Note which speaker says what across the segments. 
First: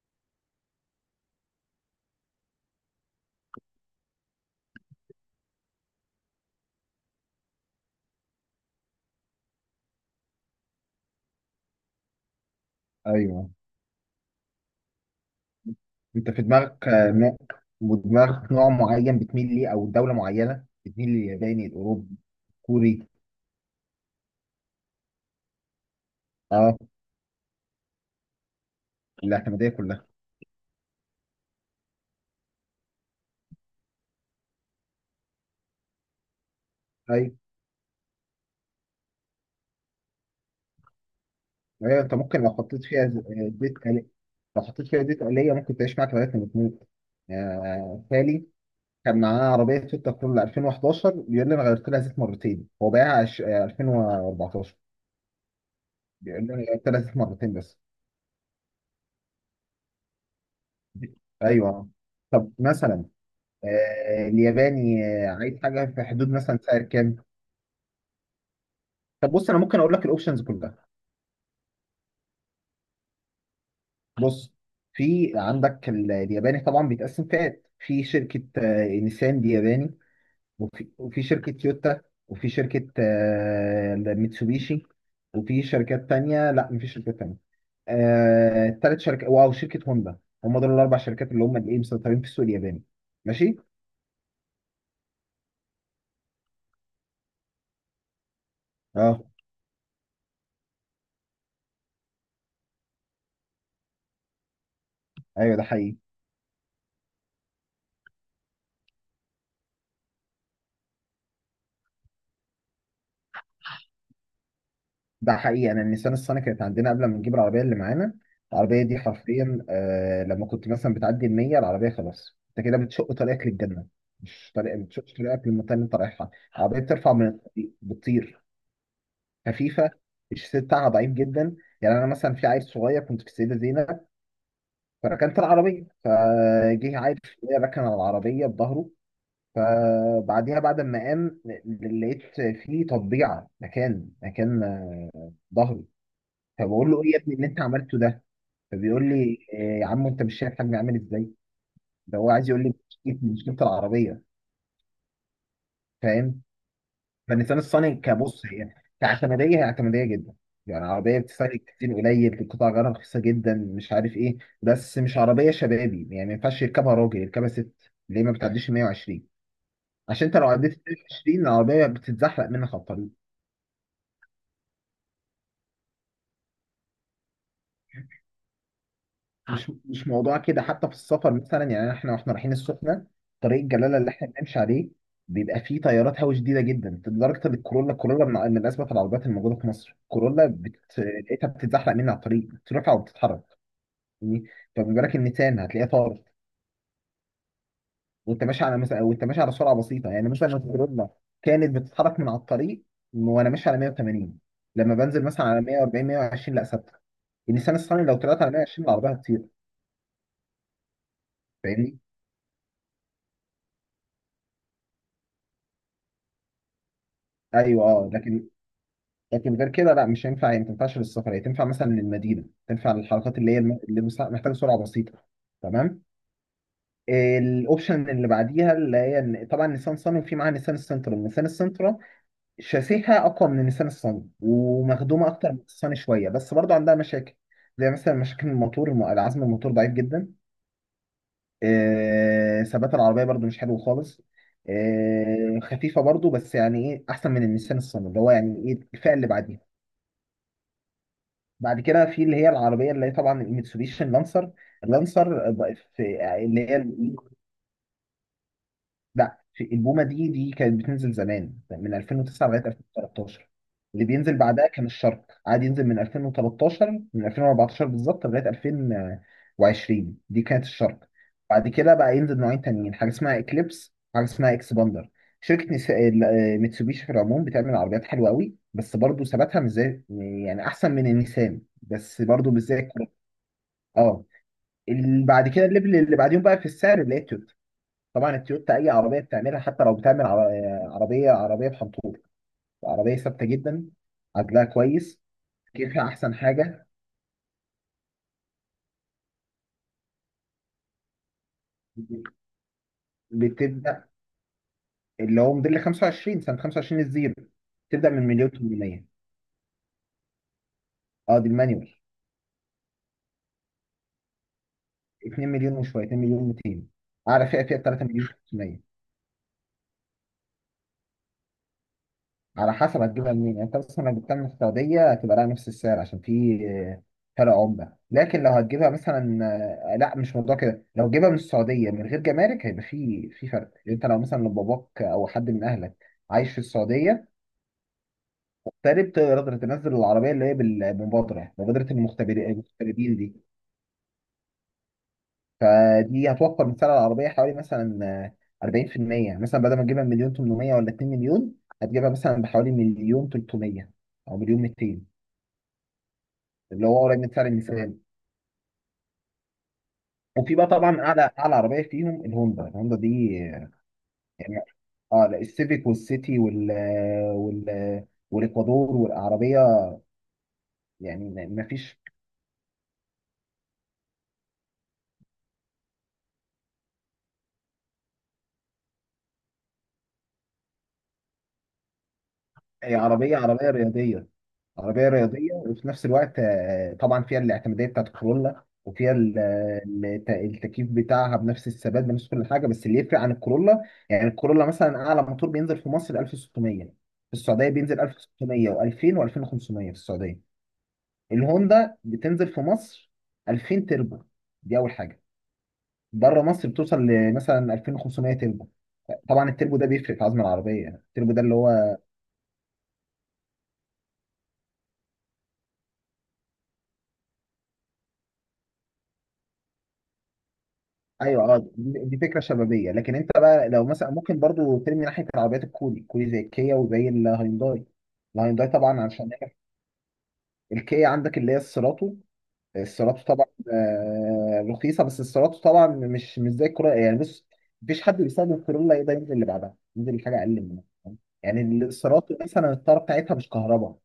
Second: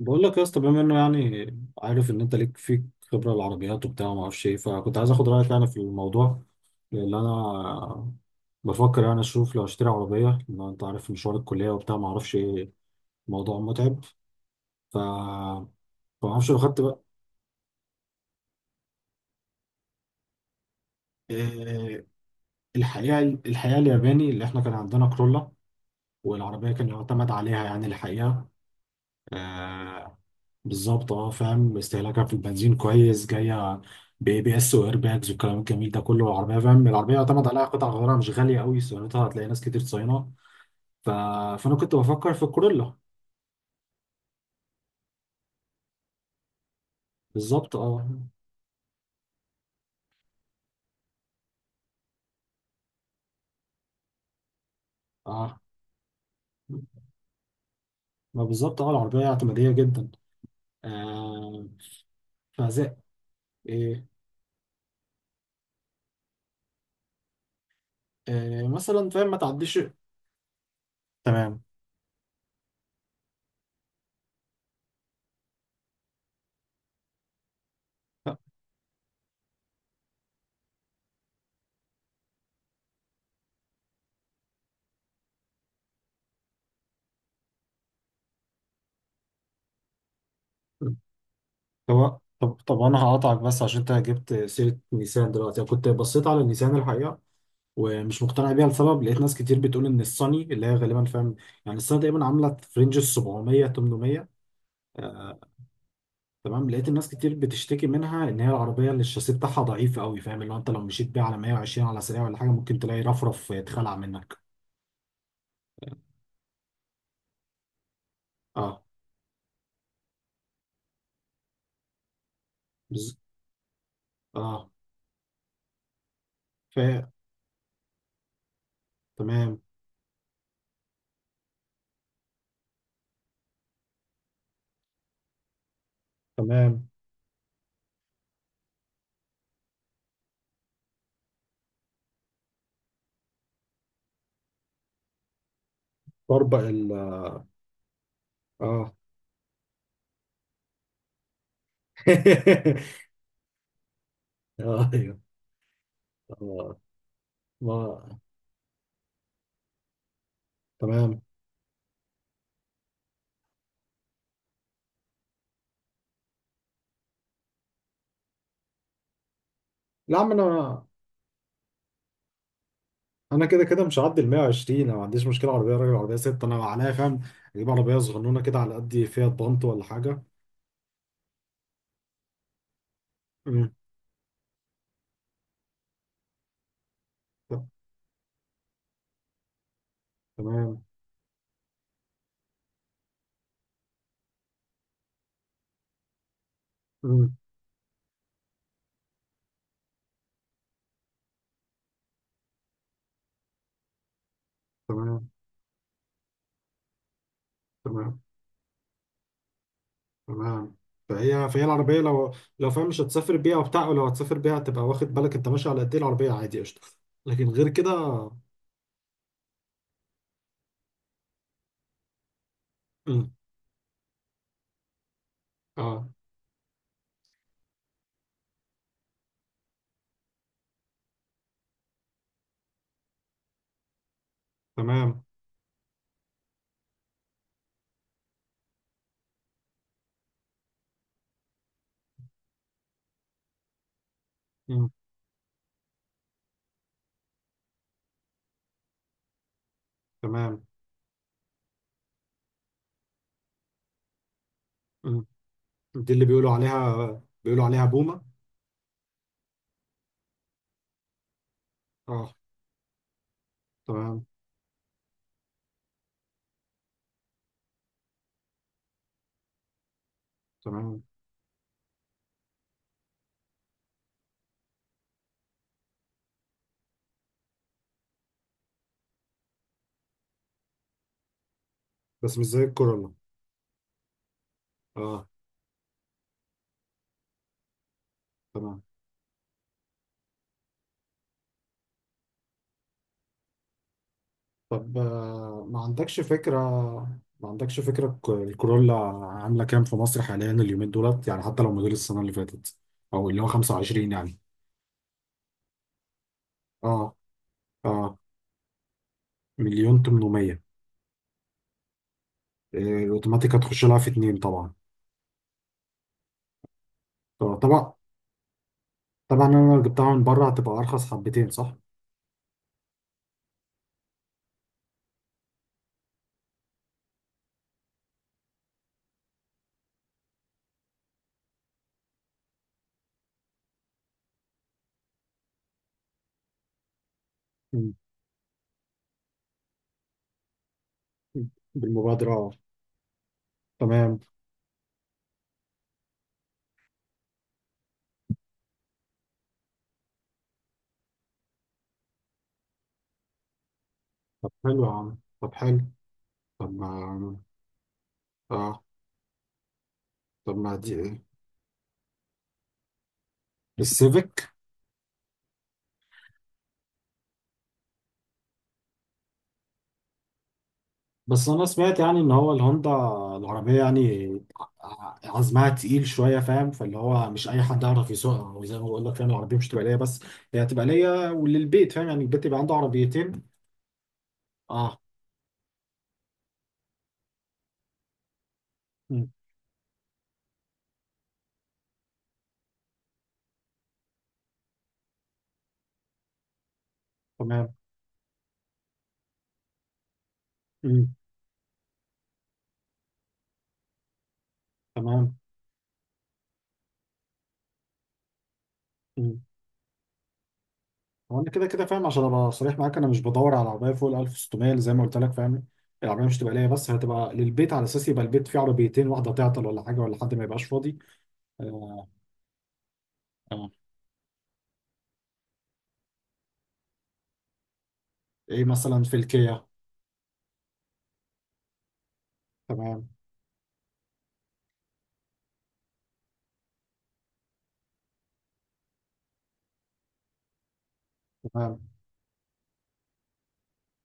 Speaker 1: بقول لك يا اسطى، بما انه يعني عارف ان انت ليك فيك خبره العربيات وبتاع وما اعرفش ايه، فكنت عايز اخد رايك يعني في الموضوع، لان انا بفكر يعني اشوف لو اشتري عربيه. لان انت عارف مشوار الكليه وبتاع ما اعرفش ايه،
Speaker 2: ايوه،
Speaker 1: الموضوع متعب. ف ما
Speaker 2: انت في
Speaker 1: اعرفش لو خدت
Speaker 2: دماغك
Speaker 1: بقى
Speaker 2: نوع ودماغك نوع معين بتميل ليه او دوله معينه بتميل للياباني
Speaker 1: إيه.
Speaker 2: الاوروبي الكوري.
Speaker 1: الحقيقه الياباني اللي احنا كان عندنا كرولا، والعربيه
Speaker 2: اه
Speaker 1: كان يعتمد عليها يعني الحقيقه.
Speaker 2: الاعتماديه كلها.
Speaker 1: آه، بالظبط. اه فاهم، استهلاكها في البنزين كويس، جايه باي بي اس واير باجز والكلام الجميل ده كله. العربيه فاهم، العربيه
Speaker 2: ايوه
Speaker 1: يعتمد عليها، قطع غيارها مش غاليه قوي، صيانتها هتلاقي ناس كتير صاينه. ف... فانا كنت
Speaker 2: ايوه انت
Speaker 1: بفكر في
Speaker 2: ممكن لو حطيت
Speaker 1: الكورولا.
Speaker 2: فيها لو حطيت فيها زيت آلية ممكن تعيش معاك لغايه ما تموت.
Speaker 1: بالظبط اه.
Speaker 2: تالي كان معاه عربيه تويوتا كرولا 2011، بيقول لي انا غيرت لها زيت مرتين. هو بايعها 2014،
Speaker 1: اه
Speaker 2: بيقول لي انا غيرت لها زيت مرتين بس.
Speaker 1: ما بالظبط اه، العربيه اعتماديه جدا. آه.
Speaker 2: ايوه. طب
Speaker 1: فزي
Speaker 2: مثلا
Speaker 1: إيه.
Speaker 2: الياباني عايز حاجه في حدود مثلا سعر كام؟
Speaker 1: إيه مثلا فاهم،
Speaker 2: طب
Speaker 1: ما
Speaker 2: بص انا
Speaker 1: تعديش.
Speaker 2: ممكن اقول لك الاوبشنز كلها.
Speaker 1: تمام.
Speaker 2: بص، في عندك الياباني طبعا بيتقسم فئات. في شركه نيسان، دي ياباني، وفي شركه تويوتا، وفي شركه ميتسوبيشي، وفي شركات تانية. لا مفيش شركات تانية. تالت شركة، واو شركة هوندا. هم دول الأربع شركات اللي هم الإيه
Speaker 1: طب
Speaker 2: مسيطرين في السوق
Speaker 1: طب طب
Speaker 2: الياباني.
Speaker 1: انا هقطعك
Speaker 2: ماشي؟
Speaker 1: بس عشان انت جبت سيره نيسان دلوقتي. انا كنت بصيت على نيسان الحقيقه، ومش مقتنع بيها لسبب.
Speaker 2: اه.
Speaker 1: لقيت ناس كتير بتقول ان الصني، اللي هي غالبا فاهم يعني الصني، تقريبا عامله في رينج ال 700 800.
Speaker 2: ايوه ده حقيقي.
Speaker 1: تمام. لقيت الناس كتير بتشتكي منها ان هي العربيه، اللي الشاسيه بتاعها ضعيف قوي، فاهم اللي هو انت لو مشيت بيها على 120 على سريع ولا حاجه ممكن تلاقي رفرف يتخلع منك.
Speaker 2: ده حقيقي، انا النيسان الصني كانت عندنا قبل ما نجيب العربيه اللي معانا.
Speaker 1: اه
Speaker 2: العربيه دي حرفيا آه، لما كنت مثلا بتعدي ال 100 العربيه خلاص انت كده بتشق
Speaker 1: بز...
Speaker 2: طريقك للجنه. مش
Speaker 1: اه
Speaker 2: طريق، بتشق طريقك للمنطقه اللي انت رايحها.
Speaker 1: ف
Speaker 2: العربيه بترفع من الطريق بتطير،
Speaker 1: تمام.
Speaker 2: خفيفه. الشاسيه بتاعها ضعيف جدا. يعني انا مثلا في عيل صغير، كنت في السيده زينب فركنت العربيه،
Speaker 1: تمام
Speaker 2: فجه عيل صغير ركن على العربيه بظهره. فبعديها بعد ما قام لقيت فيه تطبيعه مكان ظهري.
Speaker 1: بربق ال
Speaker 2: فبقول له ايه يا ابني اللي انت عملته ده؟
Speaker 1: اه.
Speaker 2: فبيقول لي إيه يا عم انت مش شايف حجمي عامل ازاي؟ ده هو عايز يقول لي مشكلتي مشكله العربيه.
Speaker 1: ايوه
Speaker 2: فاهم؟
Speaker 1: اه
Speaker 2: فالنسيان
Speaker 1: ما
Speaker 2: الصيني كبص، هي كاعتماديه هي اعتماديه جدا. يعني عربيه
Speaker 1: تمام.
Speaker 2: بتستهلك كتير قليل، القطع غيارها رخيصه جدا، مش عارف ايه. بس مش عربيه شبابي. يعني ما ينفعش يركبها راجل، يركبها ست. ليه؟ ما بتعديش ال 120.
Speaker 1: لا يا
Speaker 2: عشان
Speaker 1: عم،
Speaker 2: انت لو عديت
Speaker 1: انا
Speaker 2: ال 120 العربيه بتتزحلق منك على الطريق.
Speaker 1: انا كده كده مش هعدي ال 120. انا ما عنديش مشكله عربيه راجل عربيه ست، انا عليا فاهم اجيب عربيه صغنونه كده على قد فيها بانت
Speaker 2: مش
Speaker 1: ولا
Speaker 2: مش
Speaker 1: حاجه.
Speaker 2: موضوع كده. حتى في السفر مثلا، يعني احنا واحنا رايحين السخنه طريق
Speaker 1: أمم.
Speaker 2: الجلاله اللي احنا بنمشي عليه بيبقى فيه تيارات هوا شديده جدا لدرجه ان
Speaker 1: ت-
Speaker 2: الكورولا من اسباب العربيات الموجوده في مصر، الكورولا
Speaker 1: تمام.
Speaker 2: لقيتها بتتزحلق مني على الطريق، بترفع وبتتحرك يعني. فما بالك النيسان هتلاقيها طارت.
Speaker 1: أمم،
Speaker 2: وانت ماشي على مثلا، وانت ماشي على سرعه بسيطه. يعني مثلا لو الكورولا كانت بتتحرك من على الطريق وانا ماشي على 180، لما بنزل
Speaker 1: تمام.
Speaker 2: مثلا على 140 120 لا، ثابته. النيسان الصيني لو
Speaker 1: تمام.
Speaker 2: طلعت على 120 العربيه هتطير.
Speaker 1: تمام فهي
Speaker 2: فاهمني؟
Speaker 1: العربيه لو فاهم مش هتسافر بيها وبتاع، ولو هتسافر بيها هتبقى واخد بالك انت ماشي على قد ايه العربيه، عادي قشطه. لكن غير
Speaker 2: ايوه
Speaker 1: كده.
Speaker 2: اه لكن، لكن غير كده لا مش هينفع. يعني ما تنفعش للسفر. هي تنفع مثلا للمدينه، تنفع
Speaker 1: أمم.
Speaker 2: للحركات اللي هي اللي محتاجه سرعه بسيطه. تمام.
Speaker 1: اه
Speaker 2: الاوبشن اللي بعديها اللي هي طبعا نيسان صني، وفي معاها نيسان السنترا. نيسان السنترا شاسيها اقوى من نيسان الصني
Speaker 1: تمام.
Speaker 2: ومخدومه اكتر من الصني شويه. بس برضو عندها مشاكل، زي مثلا مشاكل الموتور العزم الموتور ضعيف جدا. ثبات العربيه برضو مش حلو خالص.
Speaker 1: أمم.
Speaker 2: خفيفه برضو. بس يعني ايه احسن من النيسان الصني، اللي هو يعني ايه الفئه اللي بعديها.
Speaker 1: تمام.
Speaker 2: بعد كده في اللي هي العربيه اللي هي طبعا الميتسوبيشي اللانسر.
Speaker 1: أمم.
Speaker 2: اللانسر بقى في
Speaker 1: دي اللي بيقولوا
Speaker 2: اللي هي ال-
Speaker 1: عليها بيقولوا عليها بومه.
Speaker 2: لا، في البومه. دي كانت بتنزل زمان من
Speaker 1: اه
Speaker 2: 2009 لغايه 2013. اللي
Speaker 1: تمام.
Speaker 2: بينزل بعدها كان الشرق. عاد ينزل من 2013 من 2014 بالظبط لغايه 2020. دي كانت
Speaker 1: تمام
Speaker 2: الشرق. بعد كده بقى ينزل نوعين تانيين، حاجه اسمها اكليبس، حاجه اسمها اكسباندر. شركة نس- ال- آه، ميتسوبيشي في العموم بتعمل عربيات حلوة قوي، بس برضو ثباتها مش زي. يعني أحسن من النيسان بس
Speaker 1: بس مش
Speaker 2: برضو مش
Speaker 1: زي
Speaker 2: زي.
Speaker 1: الكورولا.
Speaker 2: اه
Speaker 1: اه
Speaker 2: بعد كده الليفل اللي بعديهم بقى في السعر اللي هي التويوتا. طبعا التويوتا
Speaker 1: تمام.
Speaker 2: اي عربيه بتعملها، حتى لو بتعمل عربيه بحنطور، عربيه ثابته جدا، عدلها
Speaker 1: طب
Speaker 2: كويس،
Speaker 1: آه، ما
Speaker 2: كيفها
Speaker 1: عندكش
Speaker 2: احسن
Speaker 1: فكرة.
Speaker 2: حاجه.
Speaker 1: ما عندكش فكرة الكورولا عاملة كام في مصر حاليا اليومين دولت يعني؟ حتى لو موديل السنة اللي فاتت أو اللي هو
Speaker 2: بتبدا
Speaker 1: 25 يعني.
Speaker 2: اللي هو موديل 25، سنه 25
Speaker 1: اه.
Speaker 2: الزيرو، تبدا
Speaker 1: اه
Speaker 2: من مليون 800.
Speaker 1: مليون 800.
Speaker 2: اه دي المانيوال.
Speaker 1: آه، الأوتوماتيك هتخش لها في اتنين طبعا.
Speaker 2: 2 مليون وشويه، 2 مليون 200. اعلى فئه
Speaker 1: طبعا.
Speaker 2: 3 مليون 500.
Speaker 1: طبعا أنا لو جبتها من بره هتبقى أرخص حبتين، صح؟
Speaker 2: على حسب هتجيبها منين. يعني انت مثلا لو جبتها من السعودية هتبقى لها نفس السعر، عشان في فرق عملة. لكن لو هتجيبها مثلا لا مش موضوع كده. لو جيبها من السعودية من غير جمارك هيبقى في فرق. يعني انت لو مثلا لو باباك او حد من اهلك عايش في السعودية
Speaker 1: مم.
Speaker 2: مغترب تقدر تنزل العربية اللي هي بالمبادرة، مبادرة
Speaker 1: بالمبادرة اه.
Speaker 2: المغتربين دي.
Speaker 1: تمام.
Speaker 2: فدي هتوفر من سعر العربية حوالي مثلا 40% مثلا، بدل ما تجيبها بمليون 800 ولا 2 مليون، هتجيبها مثلا بحوالي مليون 300 او
Speaker 1: طب
Speaker 2: مليون
Speaker 1: حلو يا
Speaker 2: 200،
Speaker 1: عم، طب حلو. طب ما
Speaker 2: اللي هو قريب من سعر الميزانيه.
Speaker 1: اه
Speaker 2: وفي
Speaker 1: طب
Speaker 2: بقى
Speaker 1: ما دي
Speaker 2: طبعا
Speaker 1: آه،
Speaker 2: اعلى عربيه فيهم الهوندا. الهوندا دي
Speaker 1: السيفيك.
Speaker 2: يعني، اه لا، السيفيك والسيتي وال والاكوادور والعربيه. يعني
Speaker 1: بس
Speaker 2: ما
Speaker 1: انا
Speaker 2: فيش.
Speaker 1: سمعت يعني ان هو الهوندا العربيه يعني عزمها تقيل شويه فاهم، فاللي هو مش اي حد يعرف يسوقها، وزي ما بقول لك فاهم العربيه مش تبقى ليا بس، هي هتبقى ليا وللبيت فاهم، يعني البيت يبقى عنده
Speaker 2: هي عربيه
Speaker 1: عربيتين.
Speaker 2: عربيه رياضيه.
Speaker 1: اه.
Speaker 2: عربيه رياضيه وفي نفس الوقت طبعا فيها الاعتماديه بتاعت الكورولا، وفيها
Speaker 1: مم.
Speaker 2: التكييف بتاعها بنفس الثبات بنفس كل حاجه. بس اللي يفرق عن الكورولا، يعني الكورولا مثلا اعلى موتور بينزل في مصر 1600. في السعوديه
Speaker 1: تمام.
Speaker 2: بينزل 1600 و2000 و2500 في السعوديه.
Speaker 1: مم.
Speaker 2: الهوندا بتنزل في مصر 2000 تربو، دي اول حاجه.
Speaker 1: تمام.
Speaker 2: بره مصر بتوصل لمثلا 2500 تربو.
Speaker 1: مم.
Speaker 2: طبعا التربو ده بيفرق في عزم العربيه. التربو
Speaker 1: هو
Speaker 2: ده
Speaker 1: انا
Speaker 2: اللي
Speaker 1: كده كده
Speaker 2: هو
Speaker 1: فاهم، عشان ابقى صريح معاك انا مش بدور على عربيه فوق ال 1600. زي ما قلت لك فاهم، العربيه مش تبقى ليا بس، هتبقى للبيت على اساس يبقى البيت فيه عربيتين، واحده تعطل ولا حاجه ولا حد ما يبقاش فاضي.
Speaker 2: ايوه اه. دي
Speaker 1: آه.
Speaker 2: دي فكره شبابيه. لكن انت بقى
Speaker 1: آه.
Speaker 2: لو مثلا ممكن برضو ترمي ناحيه العربيات الكوري. الكوري زي الكيا وزي الهيونداي.
Speaker 1: ايه
Speaker 2: الهيونداي طبعا
Speaker 1: مثلا في
Speaker 2: عشان
Speaker 1: الكيا؟
Speaker 2: الكيا عندك اللي هي السيراتو.
Speaker 1: تمام.
Speaker 2: السيراميكا طبعا رخيصه. بس السيراميكا طبعا مش زي الكورولا. يعني بص، مفيش حد بيستخدم الكورولا يقدر ينزل اللي بعدها، ينزل لحاجه اقل منها. فاهم؟ يعني
Speaker 1: تمام.
Speaker 2: السيراميكا مثلا الطاره بتاعتها مش كهرباء،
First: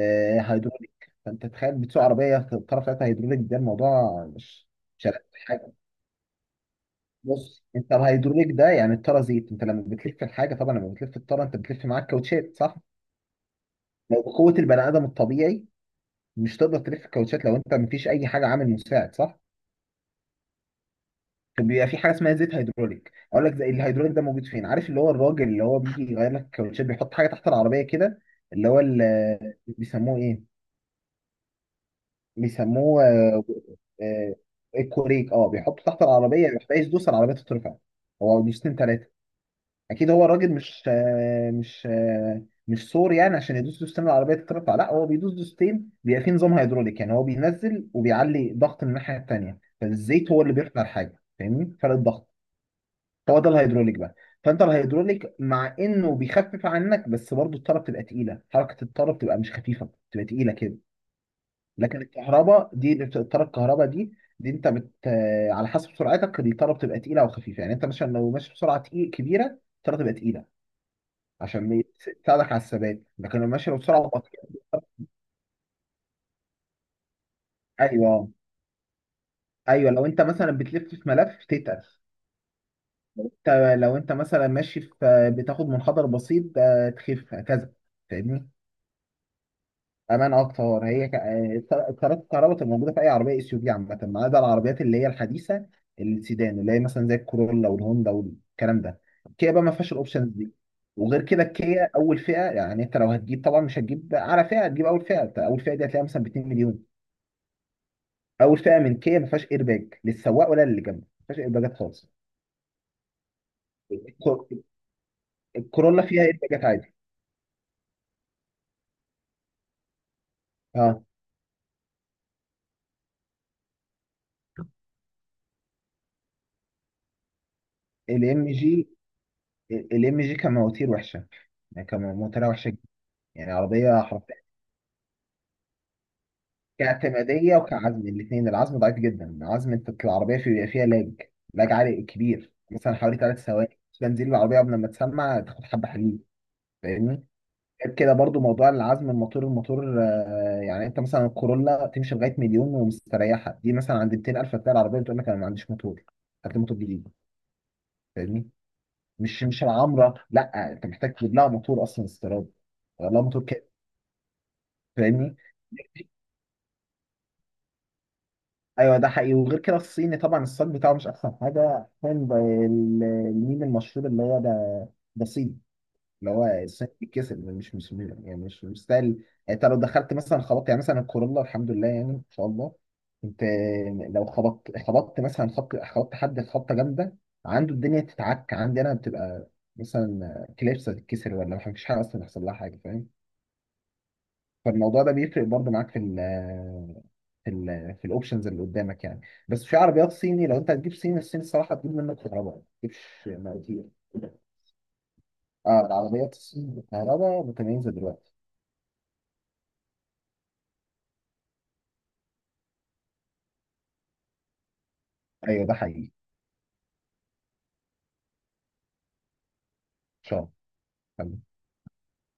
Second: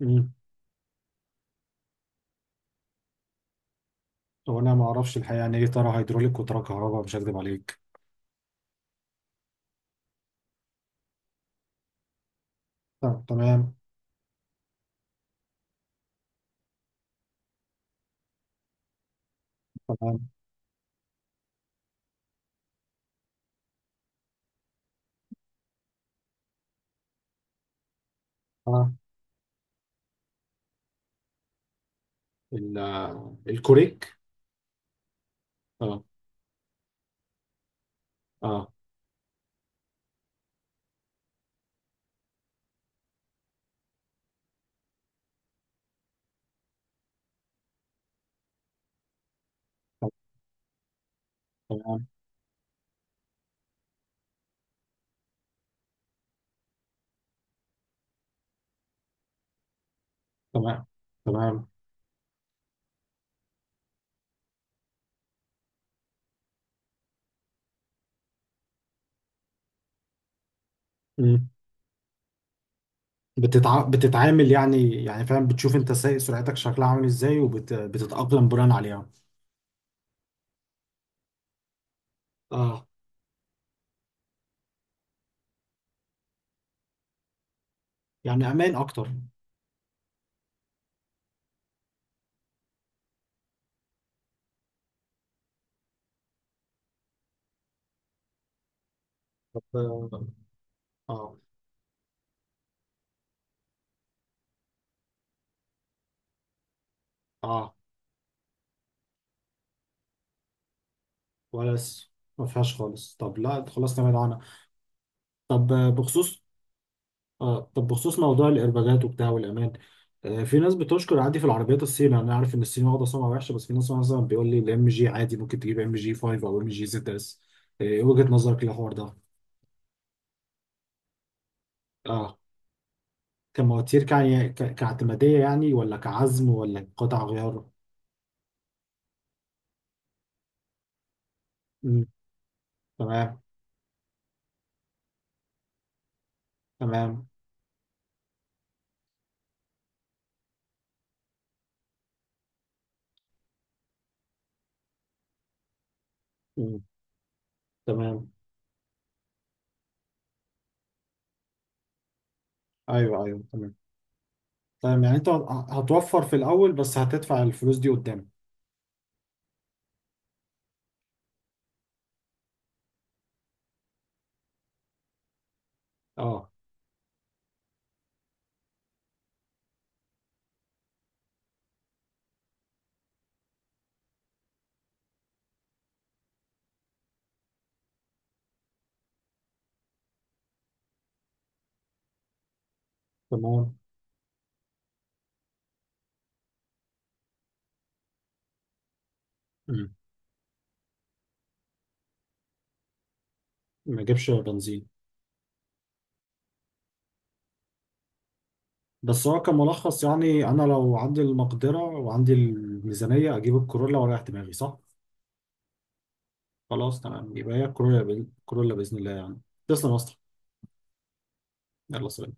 Speaker 1: مم.
Speaker 2: هيدروليك. فانت تخيل بتسوق عربيه الطاره بتاعتها هيدروليك، ده الموضوع
Speaker 1: هو
Speaker 2: مش
Speaker 1: انا ما
Speaker 2: مش ألذ
Speaker 1: اعرفش الحقيقه يعني ايه
Speaker 2: حاجه.
Speaker 1: ترى هيدروليك وترى كهرباء، مش هكذب
Speaker 2: بص
Speaker 1: عليك.
Speaker 2: انت الهيدروليك ده يعني الطاره زيت. انت لما بتلف الحاجه طبعا، لما بتلف الطاره انت بتلف معاك كاوتشات صح؟
Speaker 1: طب تمام.
Speaker 2: لو بقوه البني ادم الطبيعي مش تقدر تلف الكاوتشات لو انت مفيش اي حاجه عامل مساعد صح؟
Speaker 1: تمام.
Speaker 2: كان بيبقى في حاجه اسمها زيت هيدروليك. اقول لك زي الهيدروليك ده موجود فين؟ عارف اللي هو الراجل اللي هو بيجي يغير لك الكاوتشات بيحط حاجه تحت العربيه كده، اللي هو
Speaker 1: اه
Speaker 2: بيسموه ايه، بيسموه
Speaker 1: آه، الكوريك.
Speaker 2: آه، الكوريك. اه بيحطه
Speaker 1: اه.
Speaker 2: تحت العربيه، يحتاج يدوس العربيه تترفع، هو
Speaker 1: اه
Speaker 2: دوستين ثلاثه. اكيد هو الراجل مش سور يعني عشان يدوس دوستين العربيه تترفع. لا، هو بيدوس دوستين بيبقى في نظام هيدروليك. يعني هو بينزل وبيعلي ضغط من الناحيه التانيه،
Speaker 1: طب
Speaker 2: فالزيت هو اللي بيرفع الحاجه. فاهمني فرق
Speaker 1: تمام.
Speaker 2: الضغط؟ هو ده الهيدروليك بقى. فانت الهيدروليك مع انه بيخفف عنك بس برضه الطاره بتبقى تقيله. حركه الطاره بتبقى مش خفيفه، بتبقى تقيله كده.
Speaker 1: تمام. تمام.
Speaker 2: لكن الكهرباء دي اللي الطاره الكهرباء دي، دي انت بت آه، على حسب سرعتك الطاره بتبقى تقيله او خفيفه. يعني انت مثلا لو ماشي بسرعه تقيل كبيره الطاره تبقى تقيله،
Speaker 1: مم.
Speaker 2: عشان تساعدك على الثبات. لكن لو ماشي بسرعه بطيئه.
Speaker 1: بتتعامل يعني، يعني فاهم بتشوف انت سايق سرعتك شكلها عامل ازاي
Speaker 2: ايوه
Speaker 1: وبتتأقلم بناء عليها.
Speaker 2: ايوه لو انت مثلا بتلف في ملف تتقل.
Speaker 1: اه.
Speaker 2: انت لو انت مثلا ماشي في بتاخد منحدر بسيط، تخف هكذا.
Speaker 1: يعني
Speaker 2: فاهمني؟
Speaker 1: امان اكتر.
Speaker 2: امان اكتر. هي الطارات الكهرباء تبقى موجوده في اي عربيه اس يو في عامه، ما عدا العربيات اللي هي الحديثه، السيدان اللي هي مثلا زي الكورولا والهوندا والكلام ده. الكيا
Speaker 1: طب
Speaker 2: بقى ما فيهاش
Speaker 1: اه.
Speaker 2: الاوبشنز دي. وغير
Speaker 1: اه
Speaker 2: كده الكيا اول فئه، يعني انت لو هتجيب طبعا مش هتجيب اعلى فئه، هتجيب اول فئه. أنت اول فئه دي هتلاقيها مثلا ب 2 مليون.
Speaker 1: آه.
Speaker 2: اول فئه من كيا ما فيهاش ايرباج للسواق ولا للي جنبه، ما فيهاش ايرباجات
Speaker 1: ولا
Speaker 2: خالص.
Speaker 1: س- ما فيهاش خالص. طب لا خلاص نبعد عنها.
Speaker 2: الكور-
Speaker 1: طب آه،
Speaker 2: الكورولا فيها
Speaker 1: بخصوص.
Speaker 2: ايرباجات عادي.
Speaker 1: اه طب بخصوص موضوع الإيرباجات وبتاع والأمان. آه، في ناس
Speaker 2: اه
Speaker 1: بتشكر عادي في العربيات الصين. أنا عارف إن الصين واخدة سمعة وحشة، بس في ناس مثلا بيقول لي الإم جي عادي، ممكن تجيب إم جي 5 أو إم جي زد إس. آه، إيه وجهة
Speaker 2: الام
Speaker 1: نظرك
Speaker 2: جي،
Speaker 1: للحوار ده؟
Speaker 2: الام جي كان مواتير وحشه، يعني كان
Speaker 1: اه
Speaker 2: موتورها وحشه جدا. يعني عربيه حرفيا
Speaker 1: كاعتمادية يعني، ولا كعزم ولا قطع
Speaker 2: كاعتمادية
Speaker 1: غيار؟
Speaker 2: وكعزم الاثنين. العزم ضعيف جدا. عزم انت العربية في بيبقى فيها لاج، لاج عالي
Speaker 1: مم.
Speaker 2: كبير، مثلا حوالي ثلاث
Speaker 1: تمام.
Speaker 2: ثواني بنزين العربية قبل ما تسمع تاخد حبة حليب. فاهمني؟
Speaker 1: تمام.
Speaker 2: غير كده برضو موضوع العزم الموتور يعني انت مثلا الكورولا تمشي لغاية مليون ومستريحة، دي مثلا عند 200000 هتلاقي العربية بتقول لك انا ما عنديش موتور، هات لي موتور
Speaker 1: مم.
Speaker 2: جديد.
Speaker 1: تمام.
Speaker 2: فاهمني؟ مش مش العمرة، لا انت محتاج تجيب لها موتور اصلا استيراد، لا
Speaker 1: أيوه أيوه
Speaker 2: موتور كده.
Speaker 1: تمام. تمام يعني أنت
Speaker 2: فاهمني؟
Speaker 1: هتوفر في الأول بس هتدفع الفلوس دي قدام.
Speaker 2: ايوه ده حقيقي. وغير كده الصيني طبعا الصاج بتاعه مش احسن حاجه. فاهم الميم المشهور اللي هو ده، ده صيني. اللي هو
Speaker 1: اه
Speaker 2: الصيني بيتكسر، مش يعني مش مستاهل. انت لو دخلت مثلا خبطت، يعني مثلا الكورولا الحمد لله يعني ان شاء الله، انت لو خبطت مثلا خبط، خبطت حد خبطه جامده، عنده الدنيا تتعك. عندي انا بتبقى مثلا كليبسه تتكسر، ولا مفيش حاجه اصلا يحصل لها حاجه. فاهم؟
Speaker 1: تمام.
Speaker 2: فالموضوع ده بيفرق برضه معاك في ال في ال في الاوبشنز اللي قدامك يعني. بس في
Speaker 1: مم.
Speaker 2: عربيات صيني لو انت هتجيب صيني، الصين الصراحه هتجيب منك كهرباء ما تجيبش مواتير.
Speaker 1: ما يجيبش بنزين.
Speaker 2: اه العربيات الصيني بالكهرباء متميزه دلوقتي.
Speaker 1: بس هو كملخص يعني انا لو عندي المقدره وعندي الميزانيه اجيب الكورولا واريح دماغي، صح؟
Speaker 2: ايوه ده حقيقي ان
Speaker 1: خلاص تمام، يبقى هي الكورولا. الكورولا باذن الله يعني. تسلم يا اسطى.
Speaker 2: شاء الله.
Speaker 1: يلا سلام.